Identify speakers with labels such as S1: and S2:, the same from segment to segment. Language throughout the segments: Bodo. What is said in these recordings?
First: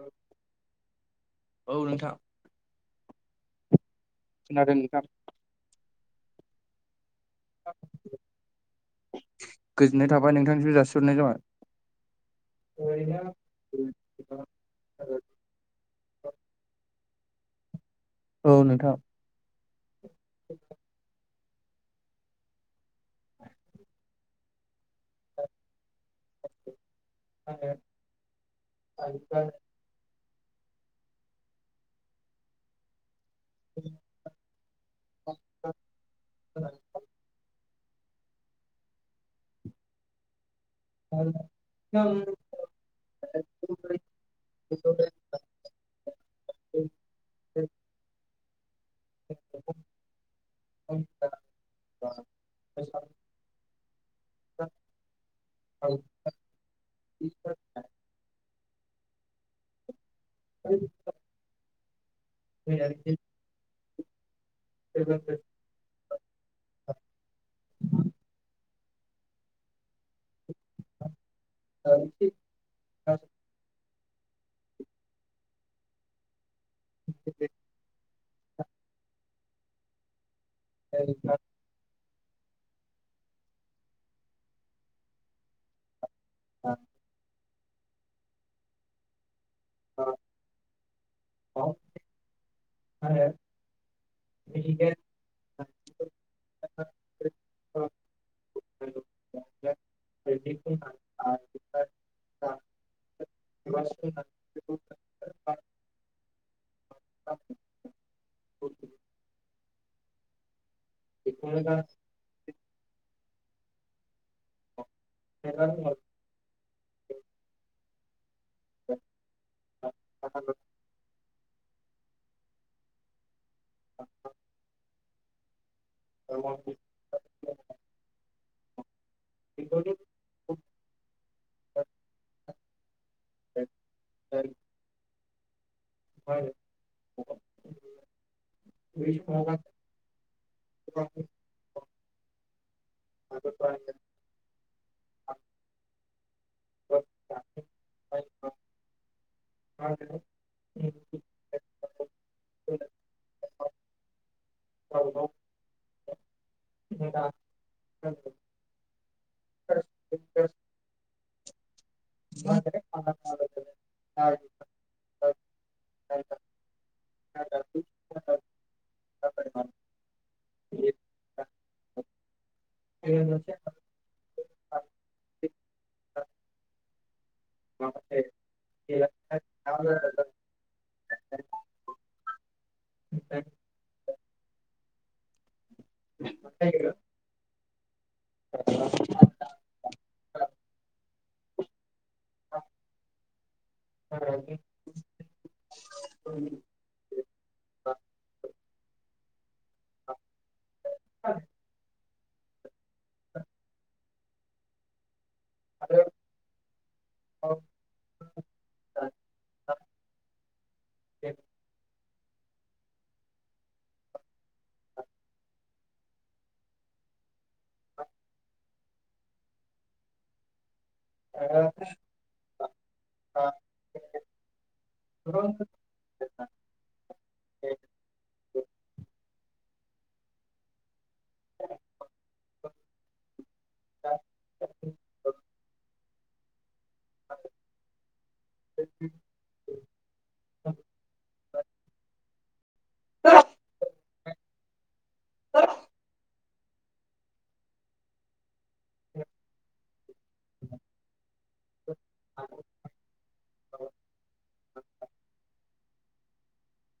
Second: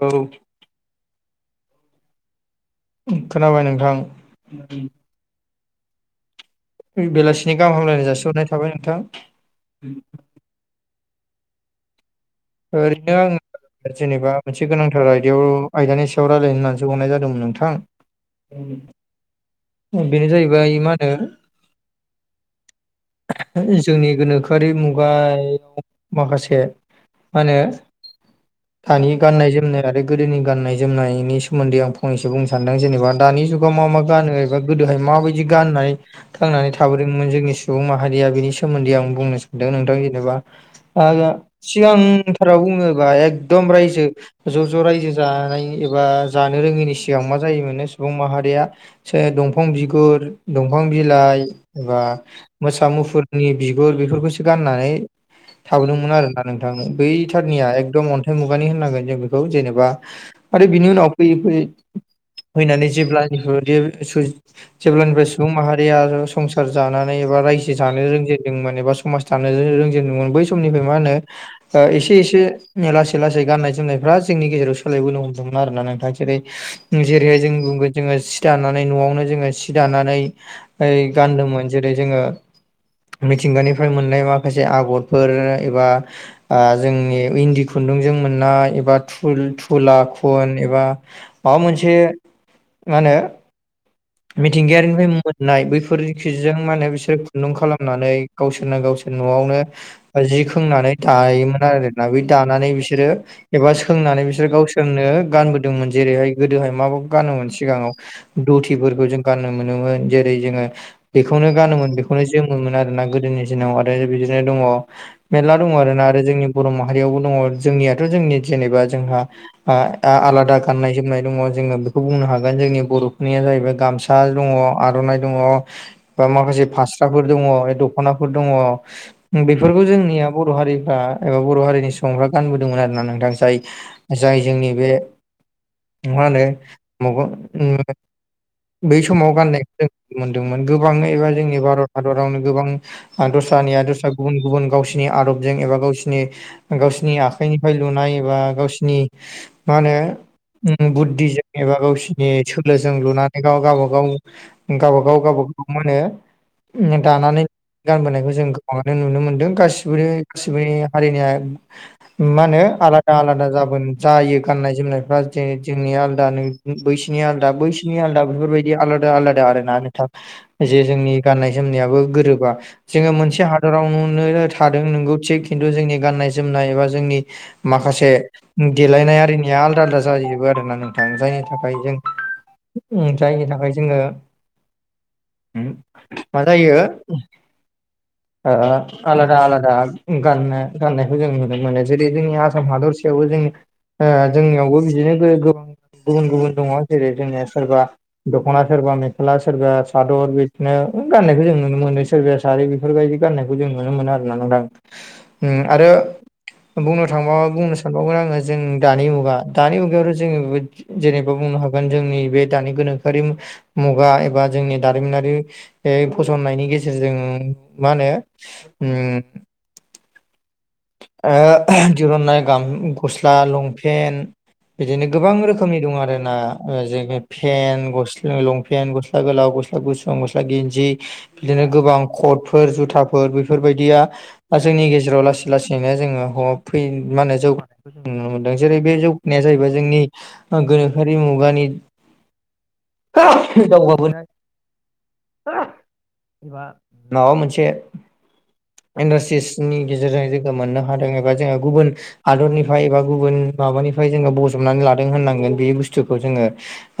S1: औ
S2: औ नोंथां
S1: खोनाबाय नोंथां
S2: खोनादों नोंथां
S1: बेलासिनि गाहाम हामलायनाय जासिहरनाय थाबाय नोंथां।
S2: गोजोननाय थाबाय नोंथांसिम जासिहरनाय जाबाय
S1: ओरैनो आङो जेनेबा मोनसे गोनांथार आयदायाव आयदानि सायाव रायलायनो होननानैसो हरनाय जादोंमोन नोंथां।
S2: औ नोंथां
S1: बेनो जाहैबाय मा होनो जोंनि गोनोखोआरि मुगायाव माखासे मा होनो दानि गाननाय जोमनाय आरो गोदोनि गाननाय जोमनायनि सोमोन्दै आं फंनैसो बुंनो सानदों जेनेबा दानि जुगाव मा मा गानो एबा गोदोहाय माबायदि गाननाय थांनानै थाबोदोंमोन जों सुबुं माहारिया बिनि सोमोन्दै आं बुंनो सानदों नोंथां जेनेबा आगा सिगांथाराव बुङोबा एकदम रायजो ज' ज' रायजो जानायनि एबा जानो रोङैनि सिगां मा जायोमोनो सुबुं माहारिया जे दंफां बिगुर दंफां बिलाइ एबा मोसा मुफुरनि बिगुर बेफोरखौसो गाननानै थाबोदोंमोन आरो ना नोंथां बैथारनिया एकदम अन्थाइ मु मुगानि होननांगोन जों बेखौ जेनेबा आरो बिनि उनाव फैयै फैयै फैनानै जेब्ला बेफोरबादि सुज जेब्लानिफ्राय सुबुं माहारिया संसार जानानै एबा रायजो जानो रोंजेनदोंमोन एबा समाज थानोरो- रोंजेनदोंमोन बै समनिफ्राय मा होनो ओ एसे एसे लासै लासै गाननाय जोमनायफ्रा जोंनि गेजेराव सोलायबोनो हमदोंमोन आरो ना नोंथां जेरै जेरैहाय जों बुंगोन जोङो सि दानानै न'आवनो जोङो सि दानानै ओइ गानदोंमोन जेरै जोङो मिथिंगानिफ्राय मोननाय माखासे आगरफोर एबा आ जोंनि इन्दि खुन्दुंजों मोननाय एबा थुल-थुला खुन एबा माबा मोनसे मा होनो मिथिंगायारिनिफ्राय मोननाय बैफोरखि जों माने बिसोर खुन्दुं खालामनानै गावसोरना गावसोर न'आवनो जि खोंनानै दायोमोन आरोना बे दानानै बिसोरो एबा सोंनानै बिसोर गाव जोंनो गानबोदोंमोन जेरैहाय गोदोहाय मा गानोमोन सिगाङाव दथिफोरखौ जों गान मोनोमोन जेरै जोङो बेखौनो गानोमोन बे बेखौनो जोङोमोन आरोना गोदोनि दिनाव आरो बिदिनो दङ मेरला दङ आरो ना आरो जोंनि बर' माहारियावबो दङ जोंनियाथ' जोंनि जेनेबा जोंहा आ आ-आलादा गाननाय जोमनाय दङ' जोङो बेखौ बुंनो हागोन जोंनि बर'फोरनिया जाहैबाय गामसा दङ' आर'नाइ दङ' बा माखासे फास्राफोर दङ' दख'नाफोर दङ' बेफोरखौ जोंनिया बर' हारिफ्रा एबा बर' हारिनि सुबुंफ्रा गानबोदोंमोन आरो ना नोंथां जाय जाय जोंनि बे मा होनो मगं [unintelligible] बै समाव गाननायखौ जों नुनो मोनदोंमोन गोबाङै एबा जोंनि भारत हादरावनो गोबां आ दस्रानिया दस्रा गुबुन गुबुन गावसिनि आदबजों एबा गावसिनि गावसिनि आखाइनिफ्राय लुनाय एबा गावसिनि मा होनो बुद्धिजों एबा गावसिनि सोलोजों जों लुनानै गव गावबा गाव गावब गाव गावबागाव मोनो दानानै गानबोनायखौ जों गोबाङानो नुनो मोनदों गासिबो गासिबोनि हारिनिया मा होनो आलादा आलादा जाबो जायो गाननाय जोमनायफ्रा जेरै जोंनिया आलादा बैसिनिया आलदा बैसि- निया आलादा बेफोरबायदि आलादा आलादा आरो ना नोंथां जे जोंनि गाननाय जोमनायाबो गोरोबा जोङो मोनसे हादराव नुनो थादों नंगौ थिग खिन्थु जोंनि गाननाय जोमनाय एबा जोंनि माखासे देलायनाय आरिनिया आलदा आलदा जाजोबो आरोना नोंथां जायनि थाखाय जों जायनि थाखाय जोंङो मा जायो [inaudible] आलादा आलादा गाननो गाननायखौ जों नुनो मोनो जेरै जोंनि आसाम हादरसायावबो जों जोंनियावबो बिदिनो गोबां गुबुन गुबुन दङ जेरै जोंनिया सोरबा दख'ना सोरबा मेख्ला सोरबा सादर बिदिनो गाननायखौ जों नुनो मोनो सोरबाया सारि बेफोरबायदि गान्नायखौ जों नुनो मोनो आरोना नोंथां आरो बुंनो थांबा बुंनो सानबावगोन आङो जों दानि मुगा दानि मुगायावथ' जोङो जेनेबा बुंनो हागोन जोंनि बे दानि गोनोखोआरि मुगा एबा जोंनि दारिमिनारि फसंनायनि गेजेरजों मा होनो उम ओ दिरुन्नाय गाम गस्ला लंपेन्ट बिदिनो गोबां रोखोमनि दं आरो ना जेरै बे पेन्ट गसला लंपेन् गस्ला गोलाव गस्ला गुसुं गस्ला गेन्जि बिदिनो गोबां कटफोर जुथाफोर बेफोरबायदिया जोंनि गेजेराव लासै लासैनो जोङो मा होनो जौगा- जों नुनो मोनदों जेरै बे जौगानाया जाहैबाय जोंनि गोनोखोआरि मुगानि [unintelligible] दावगाबोनाय [unintelligible] एबा माबा मोनसे इन्डास्ट्रिसनि गेजेरजों जों मोननो हादों एबा जोंङो गुबुन हादरनिफ्राय एबा गुबुन माबानिफ्राय जोंङो बजबनानै लादों होननांगोन बे बुस्थुखौ जोंङो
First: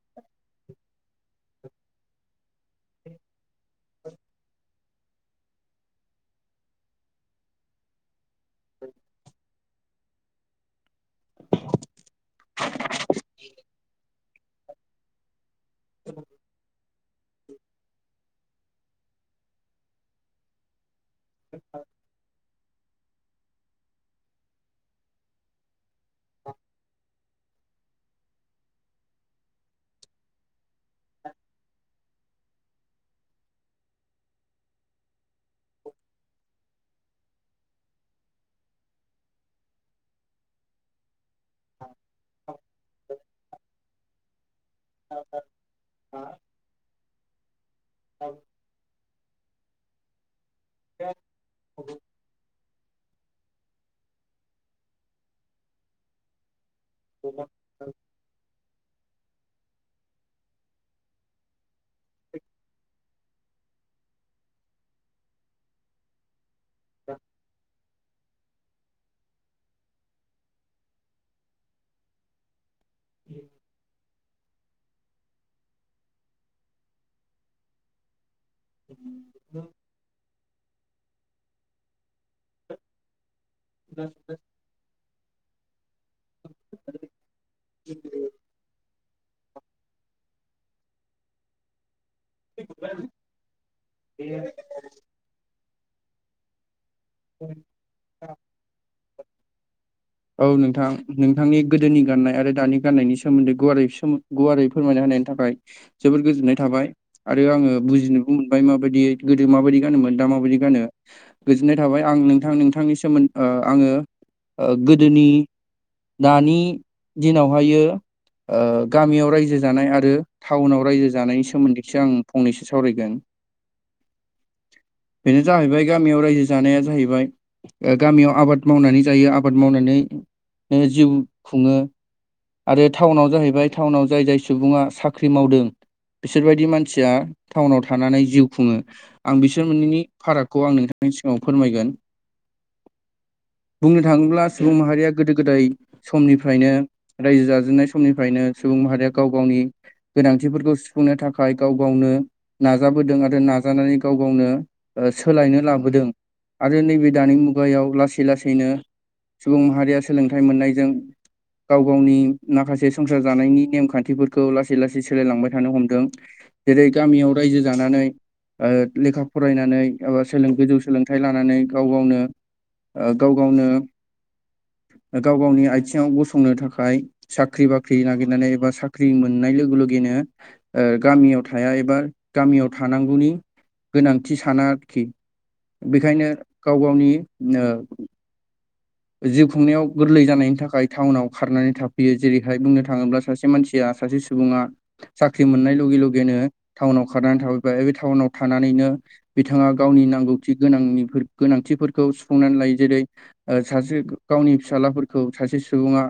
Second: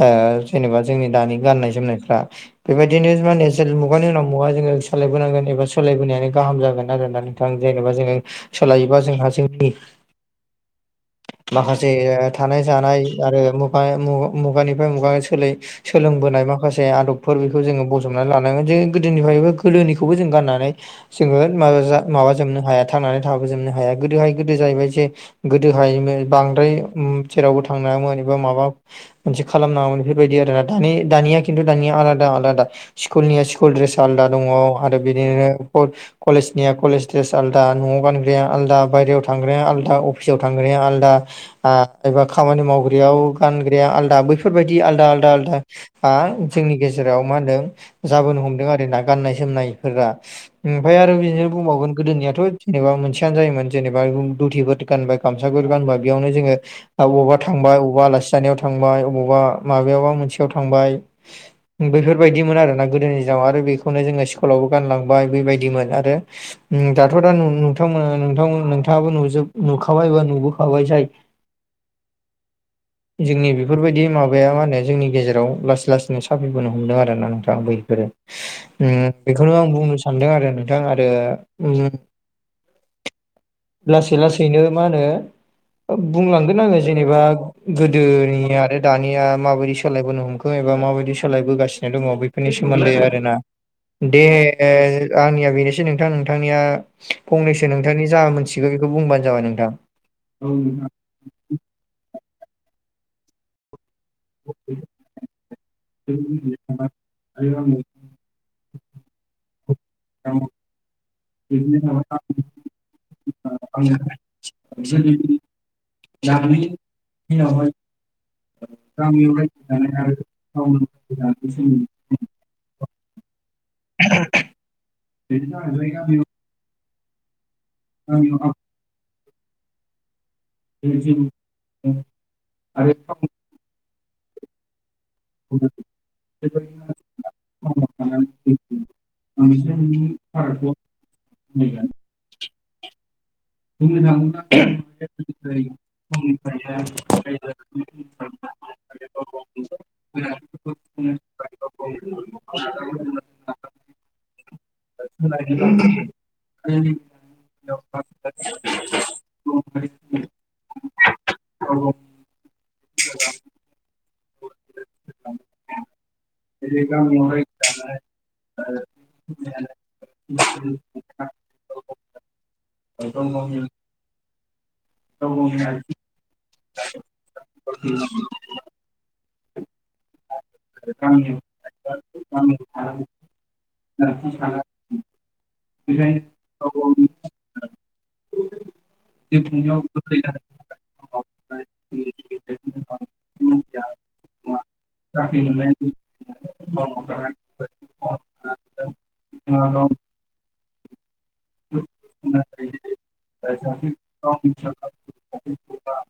S1: जेनेबा जोंनि दानि गाननाय जोमनायफ्रा बेबायदिनो मा होनो मुगानि उनाव मुगा जोङो सोलायबोनांगोन एबा सोलायबोनायानो गाहाम जागोन आरो ना नोंथां नोंथां जेनेबा जोङो सोलायोबा जोंहा जोंनि माखासे थानाय जानाय आरो मुगा मुगानिफ्राय मुगानि सोलाय सोलोंबोनाय माखासे से आदबफोर बेखौ जोंङो बजबनानै लानांगोन जों गोदोनिफ्रायबो गोदोनिखौबो जों गाननानै जोंङो मा माबाजोबनो हाया थांनानै थाबोजोबनो हाया गोदोहाय गोदो जाहैबाय जे गोदोहायोमोन बांद्राय उम जेरावबो थांनो हायामोन एबा माबा दि खालामनाङामोन बेफोरबायदि आरो ना दानि दानिया खिन्थु दानिया आलादा आलादा। सिकुलनिया स्कुल ड्रेस आलदा दङ। आरो बिदिनो कद कलेजनिया कलेज द्रेस आलदा। दा न'आव गानग्राया आलदा, बायहेरायाव थांग्राया आलदा, अफिसाव थांग्राया आलदा आ एबा खामानि मावग्रायाव गानग्राया आलदा बैफ फोरबायदि आलदा आलदा आलदा आ जोंनि गेजेराव मा होनदों जाबोनो हमदों आरो ना। गाननाय जोमनायफोरा ओमफाय आरो बिदिनो बुंबावगोन गोदोनिया थ' जेबा मोनसेयानो जायोमोन जेनेबा दुथिफोर गानबाय गामसाफोर गानबाय बेयावनो जोंङो अबावबा थांबाय अबावबा आलासि जानायाव थांबाय अबावबा माबाबा मोनसेयाव थांबाय बेफोरबायदिमोन आरोना गोदोनि दिनाव आरो बेखौनो जोङो स्कुलावबो गानलांबाय बेबायदिमोन आरो [inaudible] दाथ' दा नोंथांमोना नोंथां नोंथाङाबो नुजोब नुखाबाय बा नुबोखाबाय जाय जोंनि बेफोरबायदि माबा माबाया मा होनो जोंनि गेजेराव लासै लासैनो साफिबोनो हमदों आरो ना नोंथां बैफोरो उम बेखौनो आं बुंनो सानदों आरो नोंथां। आरो उम लासै लासैनो मा होनो ओ बुंलांगोन आङो जेनेबा गोदोनि आरो दानिया माबायदि सोलायबोनो हमख एबा माबायदि सोलायबोगासिनो दङ। बै फोरनि सोमोन्दै आरोना दे ओ आंनिया बेनोसै नोंथां नोंथांनिया फंनैसो नोंथांनि जा मोनथिगौ बेखौ बुंबानो जाबाय नोंथां।
S2: औ नोंथां नोंथांनि गोदोनि गाननाय आरो दानि गाननायनि सोमोन्दै गुवारै सोमो गुवारै फोरमायना होनायनि थाखाय जबोर गोजोननाय थाबाय। आरो आङो बुजिनोबो मोनबाय माबायदियै गोदो माबायदि गानोमोन दा माबायदि गानो? गोजोननाय थाबाय आं नोंथां नोंथांनि सोमोन ओ आङो
S1: नोंथां
S2: गोदोनि दानि दिनाव
S1: दिनावहाय
S2: हायो ओ गामियाव रायजो जानाय आरो टाउनाव रायजो जानायनि सोमोन्दैसो आं फंनैसो सावरायगोन। बेनो जाहैबाय गामियाव रायजो जानाया जाहैबाय ओ गामियाव आबाद मावनानै जायो। आबाद मावनानै ओ जिउ खुङो। आरो टाउनाव जाहैबाय टाउनाव जाय जाय सुबुङा साख्रि मावदों। बिसोरबायदि
S1: बेबायदिनो
S2: मानसिया टाउनाव थानानै जिउ खुङो। आं बिसोर मोननैनि फारागखौ आं नोंथांनि सिगाङाव
S1: नायगोन
S2: फोरमायगोन। बुंनो थाङोब्ला सुबुं माहारिया गोदो गोदाय समनिफ्रायनो रायजो जाजेननाय समनिफ्रायनो सुबुं माहारिया गाव गावनि गोनांथिफोरखौ सुफुंनो थाखाय गाव गावनो नाजाबोदों आरो नाजानानै गाव गावनो ओ सोलायनो लाबोदों। आरो नैबे दानि मुगायाव लासै लासैनो सुबुं माहारिया सोलोंथाइ मोननायजों गाव गावनि माखासे संसार जानायनि नेम खान्थिफोरखौ लासै लासै सोलायलांबाय थानो हमदों। जेरै गामियाव रायजो जानानै ओ लेखा फरायनानै एबा सोलों
S1: गाव
S2: गोजौ सोलोंथाइ लानानै गाव गावनो ओ गाव
S1: गावनि
S2: गावनो गाव गावनि आथिङाव गसंनो थाखाय साख्रि बाख्रि नागिरनानै एबा साख ख्रि मोननाय लोगो लगेनो ओ गामियाव थाया एबा गामियाव थानांगौनि गोनांथि साना आरोखि। बेखायनो गाव गावनि ओ जिउ खुंनायाव गोरलै जानायनि थाखाय टाउनाव खारनानै थाफैयो। जेरैहाय बुंनो थाङोब्ला सासे मानसिया सासे सुबुङा साख्रि मोननाय लगे लगेनो टाउनाव खारनानै थाबैबाय बे टाउनाव थानानैनो बिथाङा गावनि नांगौथि गोनांनि गोनांथिफोरखौ सुफुंनानै लायो। जेरै ओ सासे गावनि फिसालाफोरखौ सासे सुबुङा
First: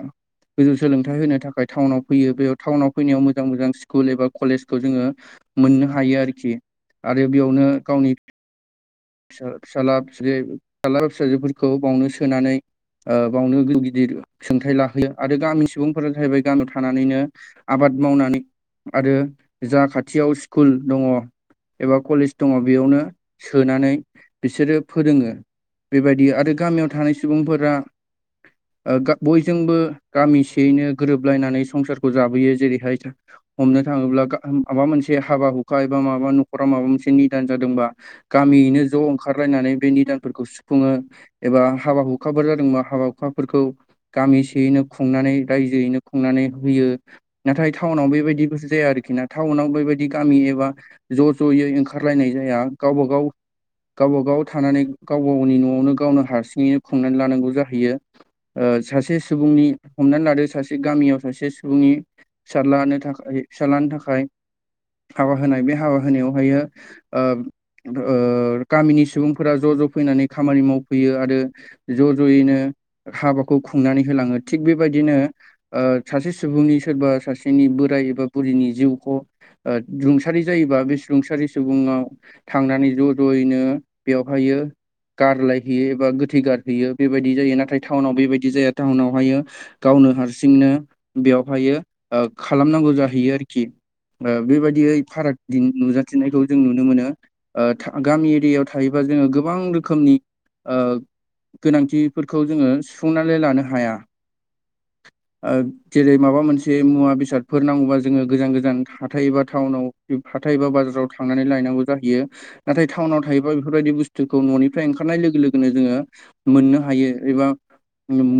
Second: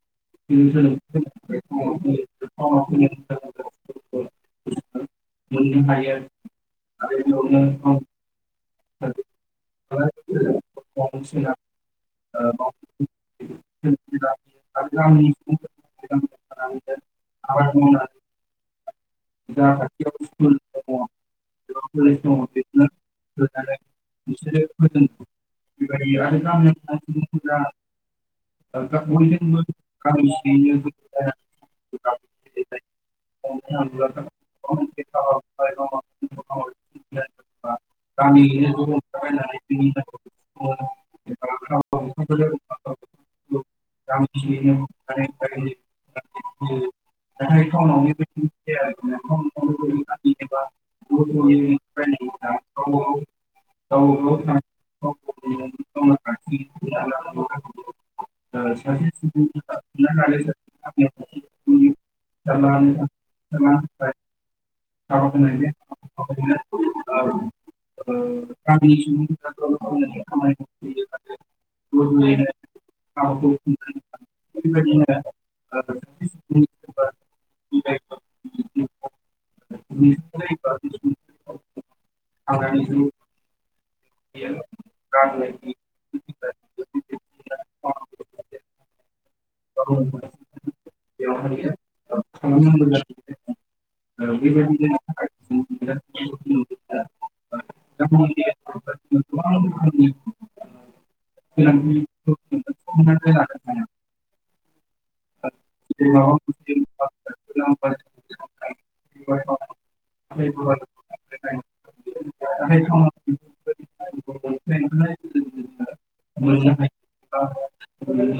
S2: गोजौ सोलोंथाइ होनो थाखाय टाउनाव फैयो बेयाव टाउनाव फैनायाव मोजां मोजां स्कुल एबा कलेजखौ जोङो मोननो हायो आरोखि आरो बेयावनो गावनि फिसा फिसाला
S1: आबाद
S2: फि [unintelligible] फिसाला
S1: मावनानै
S2: फिसाजोफोरखौ बावनो सोनानै ओ बावनो गिदिर सोंथाइ लाहोयो आरो गामिनि सुबुं फोर जाहैबाय गामियाव थानानैनो आबाद मावनानै आरो जा खाथियाव स्कुल दङ एबा कलेज दङ बेयावनो
S1: होनानै
S2: सोनानै बिसोरो फोरोङो । बेबायदि आरो गामियाव थानाय सुबुंफोरा ओ गा बयजोंबो
S1: गामि
S2: गामिसेयैनो
S1: सियैनो
S2: गोरोबलायनानै संसार खौ जाबोयो। जेरै हाय हमनो थाङोब्ला गा माबा मोनसे हाबा हुखा एबा माबा न'खरा माबा मोनसे निदान जादोंबा
S1: दानि [unintelligible]
S2: ख' ओंखारलायनानै बे निदानफोरखौ सुफुङो एबा हाबा हुखाफोर जादोंब हाबा हुखाफोरखौ गामिसेयैनो खुंनानै रायजोयैनो खुंनानै होयो। नाथाय टाउनाव बेबायदिबो जाया आरोखि ना टाउनाव बेबायदि गामि एबा ज' ज'यै ओंखारलायनाय जाया गावबा गाव गावबा गाव थानानै गावबा गावनि न'आवनो गावनो हारसिङैनो खुंनानै लानांगौ जाहैयो। ओ सासे सुबुंनि हमनानै लादो सासे गामियाव सासे सुबुंनि फिसारलानो थाखाय फिसालानो थाखाय हाबा
S1: हाबाखौ
S2: होनाय,
S1: नायबाय
S2: बे हाबा होनायावहायो ओ ओ गामिनि सुबुंफोरा
S1: गाव
S2: ज' ज'
S1: गावनि
S2: फैनानै खामानि
S1: खामानिखौ फैयो
S2: मावफैयो आरो ज' ज'यैनो हाबाखौ खुंनानै होलाङो। थिग बेबायदिनो ओ सासे सुबुंनि सोरबा सासेनि बोराय एबा बुरिनि जिउखौ ओ रुंसारि जायोबा बे रुंसारि सुबुङाव थांनानै ज' ज'यैनो
S1: खुंयो
S2: बेवहायो
S1: रांखान्थि
S2: गारलायहैयो एबा गोथै गारहैयो बेबायदि जायो। नाथाय टाउनाव बेबायदि जाया टाउनावहायो गावनो हारसिंनो बेयावहायो ओ खालामनांगौ जाहैयो आरोखि। ओ बेबायदियै फाराग
S1: बेबायदिनो
S2: दिन
S1: बिराद
S2: नुजाथिनायखौ जों नुनो मोनो। ओ था गामि एरियायाव थायोबा जोङो गोबां रोखोमनि ओ गोनांथिफोरखौ जोङो सुफुंनानै लानो हाया। ओ जेरै माबा मोनसे मुवा बेसादफोर नांगौबा
S1: हायो
S2: जोङो गोजान गोजान हाथाय एबा टाउनाव [unintelligible] हाथाय एबा बाजाराव थांनानै लायनांगौ जाहैयो। नाथाय टाउनाव थायोबा बेफोरबायदि बुस्थुखौ न'निफ्राय ओंखारनाय लोगो लोगोनो जोङो मोननो हायो एबा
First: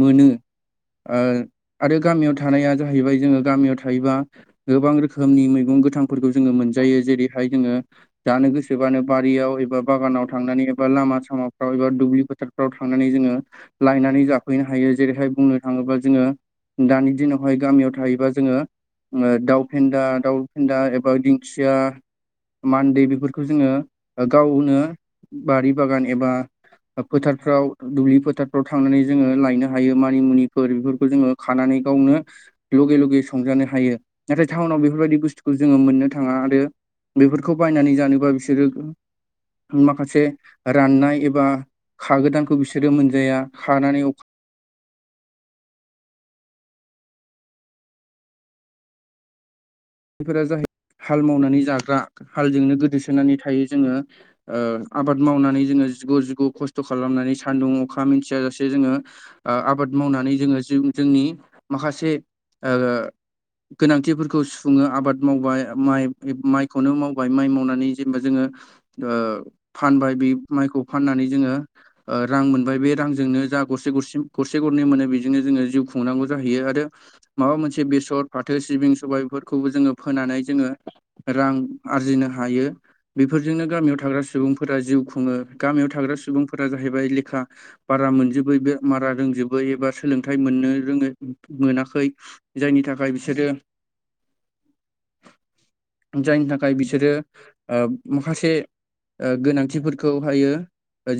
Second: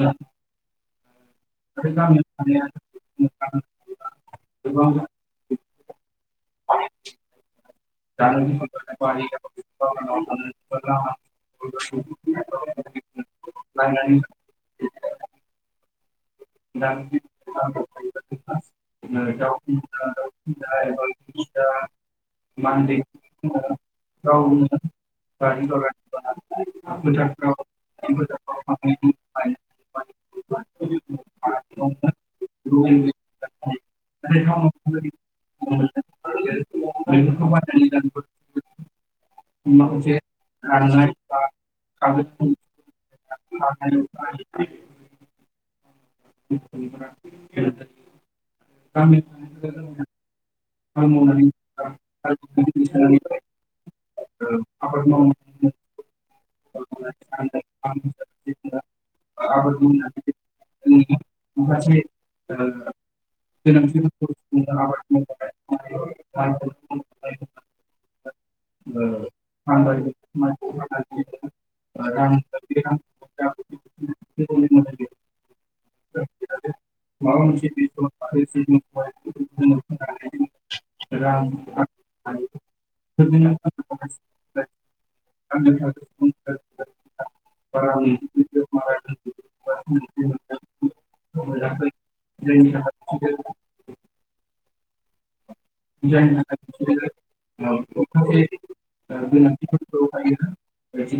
S2: मोनो। ओ आरो गामियाव थानाया जाहैबाय जोङो गामियाव थायोबा गोबां रोखोमनि मैगं गोथांफोरखौ जोङो मोनजायो। जेरैहाय जोङो जानो गोसो बानो बारियाव एबा बागानाव थांनानै एबा लामा सामाफ्राव एबा दुब्लि फोथारफ्राव थांनानै जोङो लायनानै जाफैनो हायो। जेरैहाय बुंनो थाङोब्ला जोङो दानि दिनावहाय गामियाव थायोबा जोङो ओ दाउ फेन्दा दाउ फेन्दा एबा दिंखिया, मान्दे बेफोर खौ जोङो गावनो बारि बागान एबा फोथारफ्राव दुब्लि फोथारफ्राव थांनानै जोङो लायनो हायो मानिमुनिफोर बेफोरखौ जोङो खानानै गावनो लगे लगे संजानो हायो। नाथाय टाउनाव बेफोरबायदि बुस्थुखौ जोङो मोननो थाङा आरो बेफोरखौ बायनानै जानोबा बिसोरो माखासे राननाय एबा
S1: खागोन
S2: खागोदानखौ बिसोरो मोनजाया, खानानै अखा
S1: [unintelligible] [unintelligible]
S2: फोरा जाहै हाल मावनानै जाग्रा
S1: हाल
S2: हालजोंनो
S1: मावनानै थानानै
S2: गोदोसोनानै थायो जोङो। ओ आबाद मावनानै जोङो जिग' जिग' खस्थ' खालामनानै सान्दुं अखा मिथियाजासे जोङो ओ आबाद मावनानै जोङो जि जोंनि माखासे ओ
S1: [unintelligible]
S2: गोनांथिफोरखौ सु खुङो आबाद मावबाय माइ माइखौनो मावबाय माइ मावनानै जेनेबा जोङो ओ फानबाय बे माइखौ फाननानै जोङो ओ रां मोनबाय बे रांजोंनो जा गरसे गरसे गरसे गरनै मोनो बेजोंनो जोङो जिउ खुंनांगौ जाहैयो आरो माबा मोनसे बेसर, फाथो, सिबिं, सबायफोर खौबो जोङो फोनानै जोङो रां आरजिनो
S1: फोनानै
S2: हायो। बेफोरजोंनो गामियाव थाग्रा
S1: रां
S2: सुबुंफोरा जिउ खुङो।
S1: गामिनि
S2: गामियाव थाग्रा सुबुंफोरा जाहैबाय
S1: सुबुंफोरा
S2: लेखा बारा मोनजोबै बे बारा रोंजोबै एबा सोलोंथाइ मोननो रोङै मोनाखै जायनि थाखाय बिसोरो जायनि थाखाय बिसोरो ओ माखासे ओ गोनांथिफोरखौहायो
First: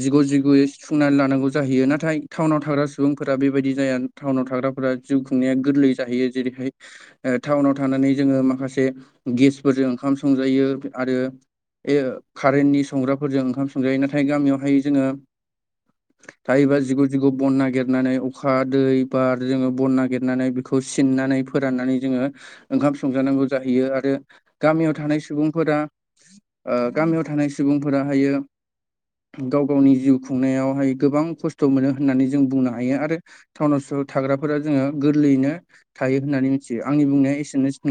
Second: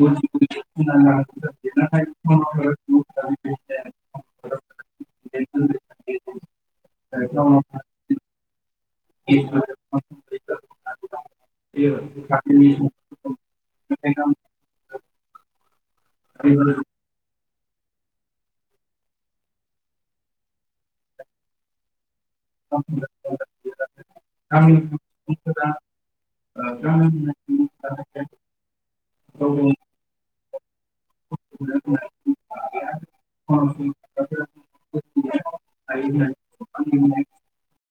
S2: जिग' जिग'यै सुफुंनानै लानांगौ जाहैयो। नाथाय टाउनाव थाग्रा सुबुंफोरा बेबाय दि जाया टाउनाव थाग्राफोरा जिउ खुंनाया गोरलै जाहैयो जेरैहाय
S1: [unintelligible]
S2: नानै जोङो माखासे गेसफोरजों ओंखाम संजायो आरो ए कारेन्टनि संग्राफोरजों ओंखाम संजायो नाथाय गामियावहाय जोङो
S1: [inaudible]
S2: थायोबा जिगु जिगु बन नागिरनानै अखा दै बार जोङो बन नागिरनानै खौ सिननानै फोराननानै जोङो ओंखाम संजानांगौ जाहैयो आरो गामियाव थानाय सुबुंफोरा ओ गामियाव थानाय सुबुंफोराहायो गाव गावनि जिउ खुंनायावहाय गोबां खस्थ' मोनो
S1: गामिनि
S2: होननानै जों बुंनो हायो आरो
S1: हायो
S2: टाउनाव सह थाग्राफोरा जोङो गोरलैयैनो थायो
S1: होननानै
S2: होन्नानै मिथियो
S1: आं
S2: आंनि बुंनाया एसेनोसै नों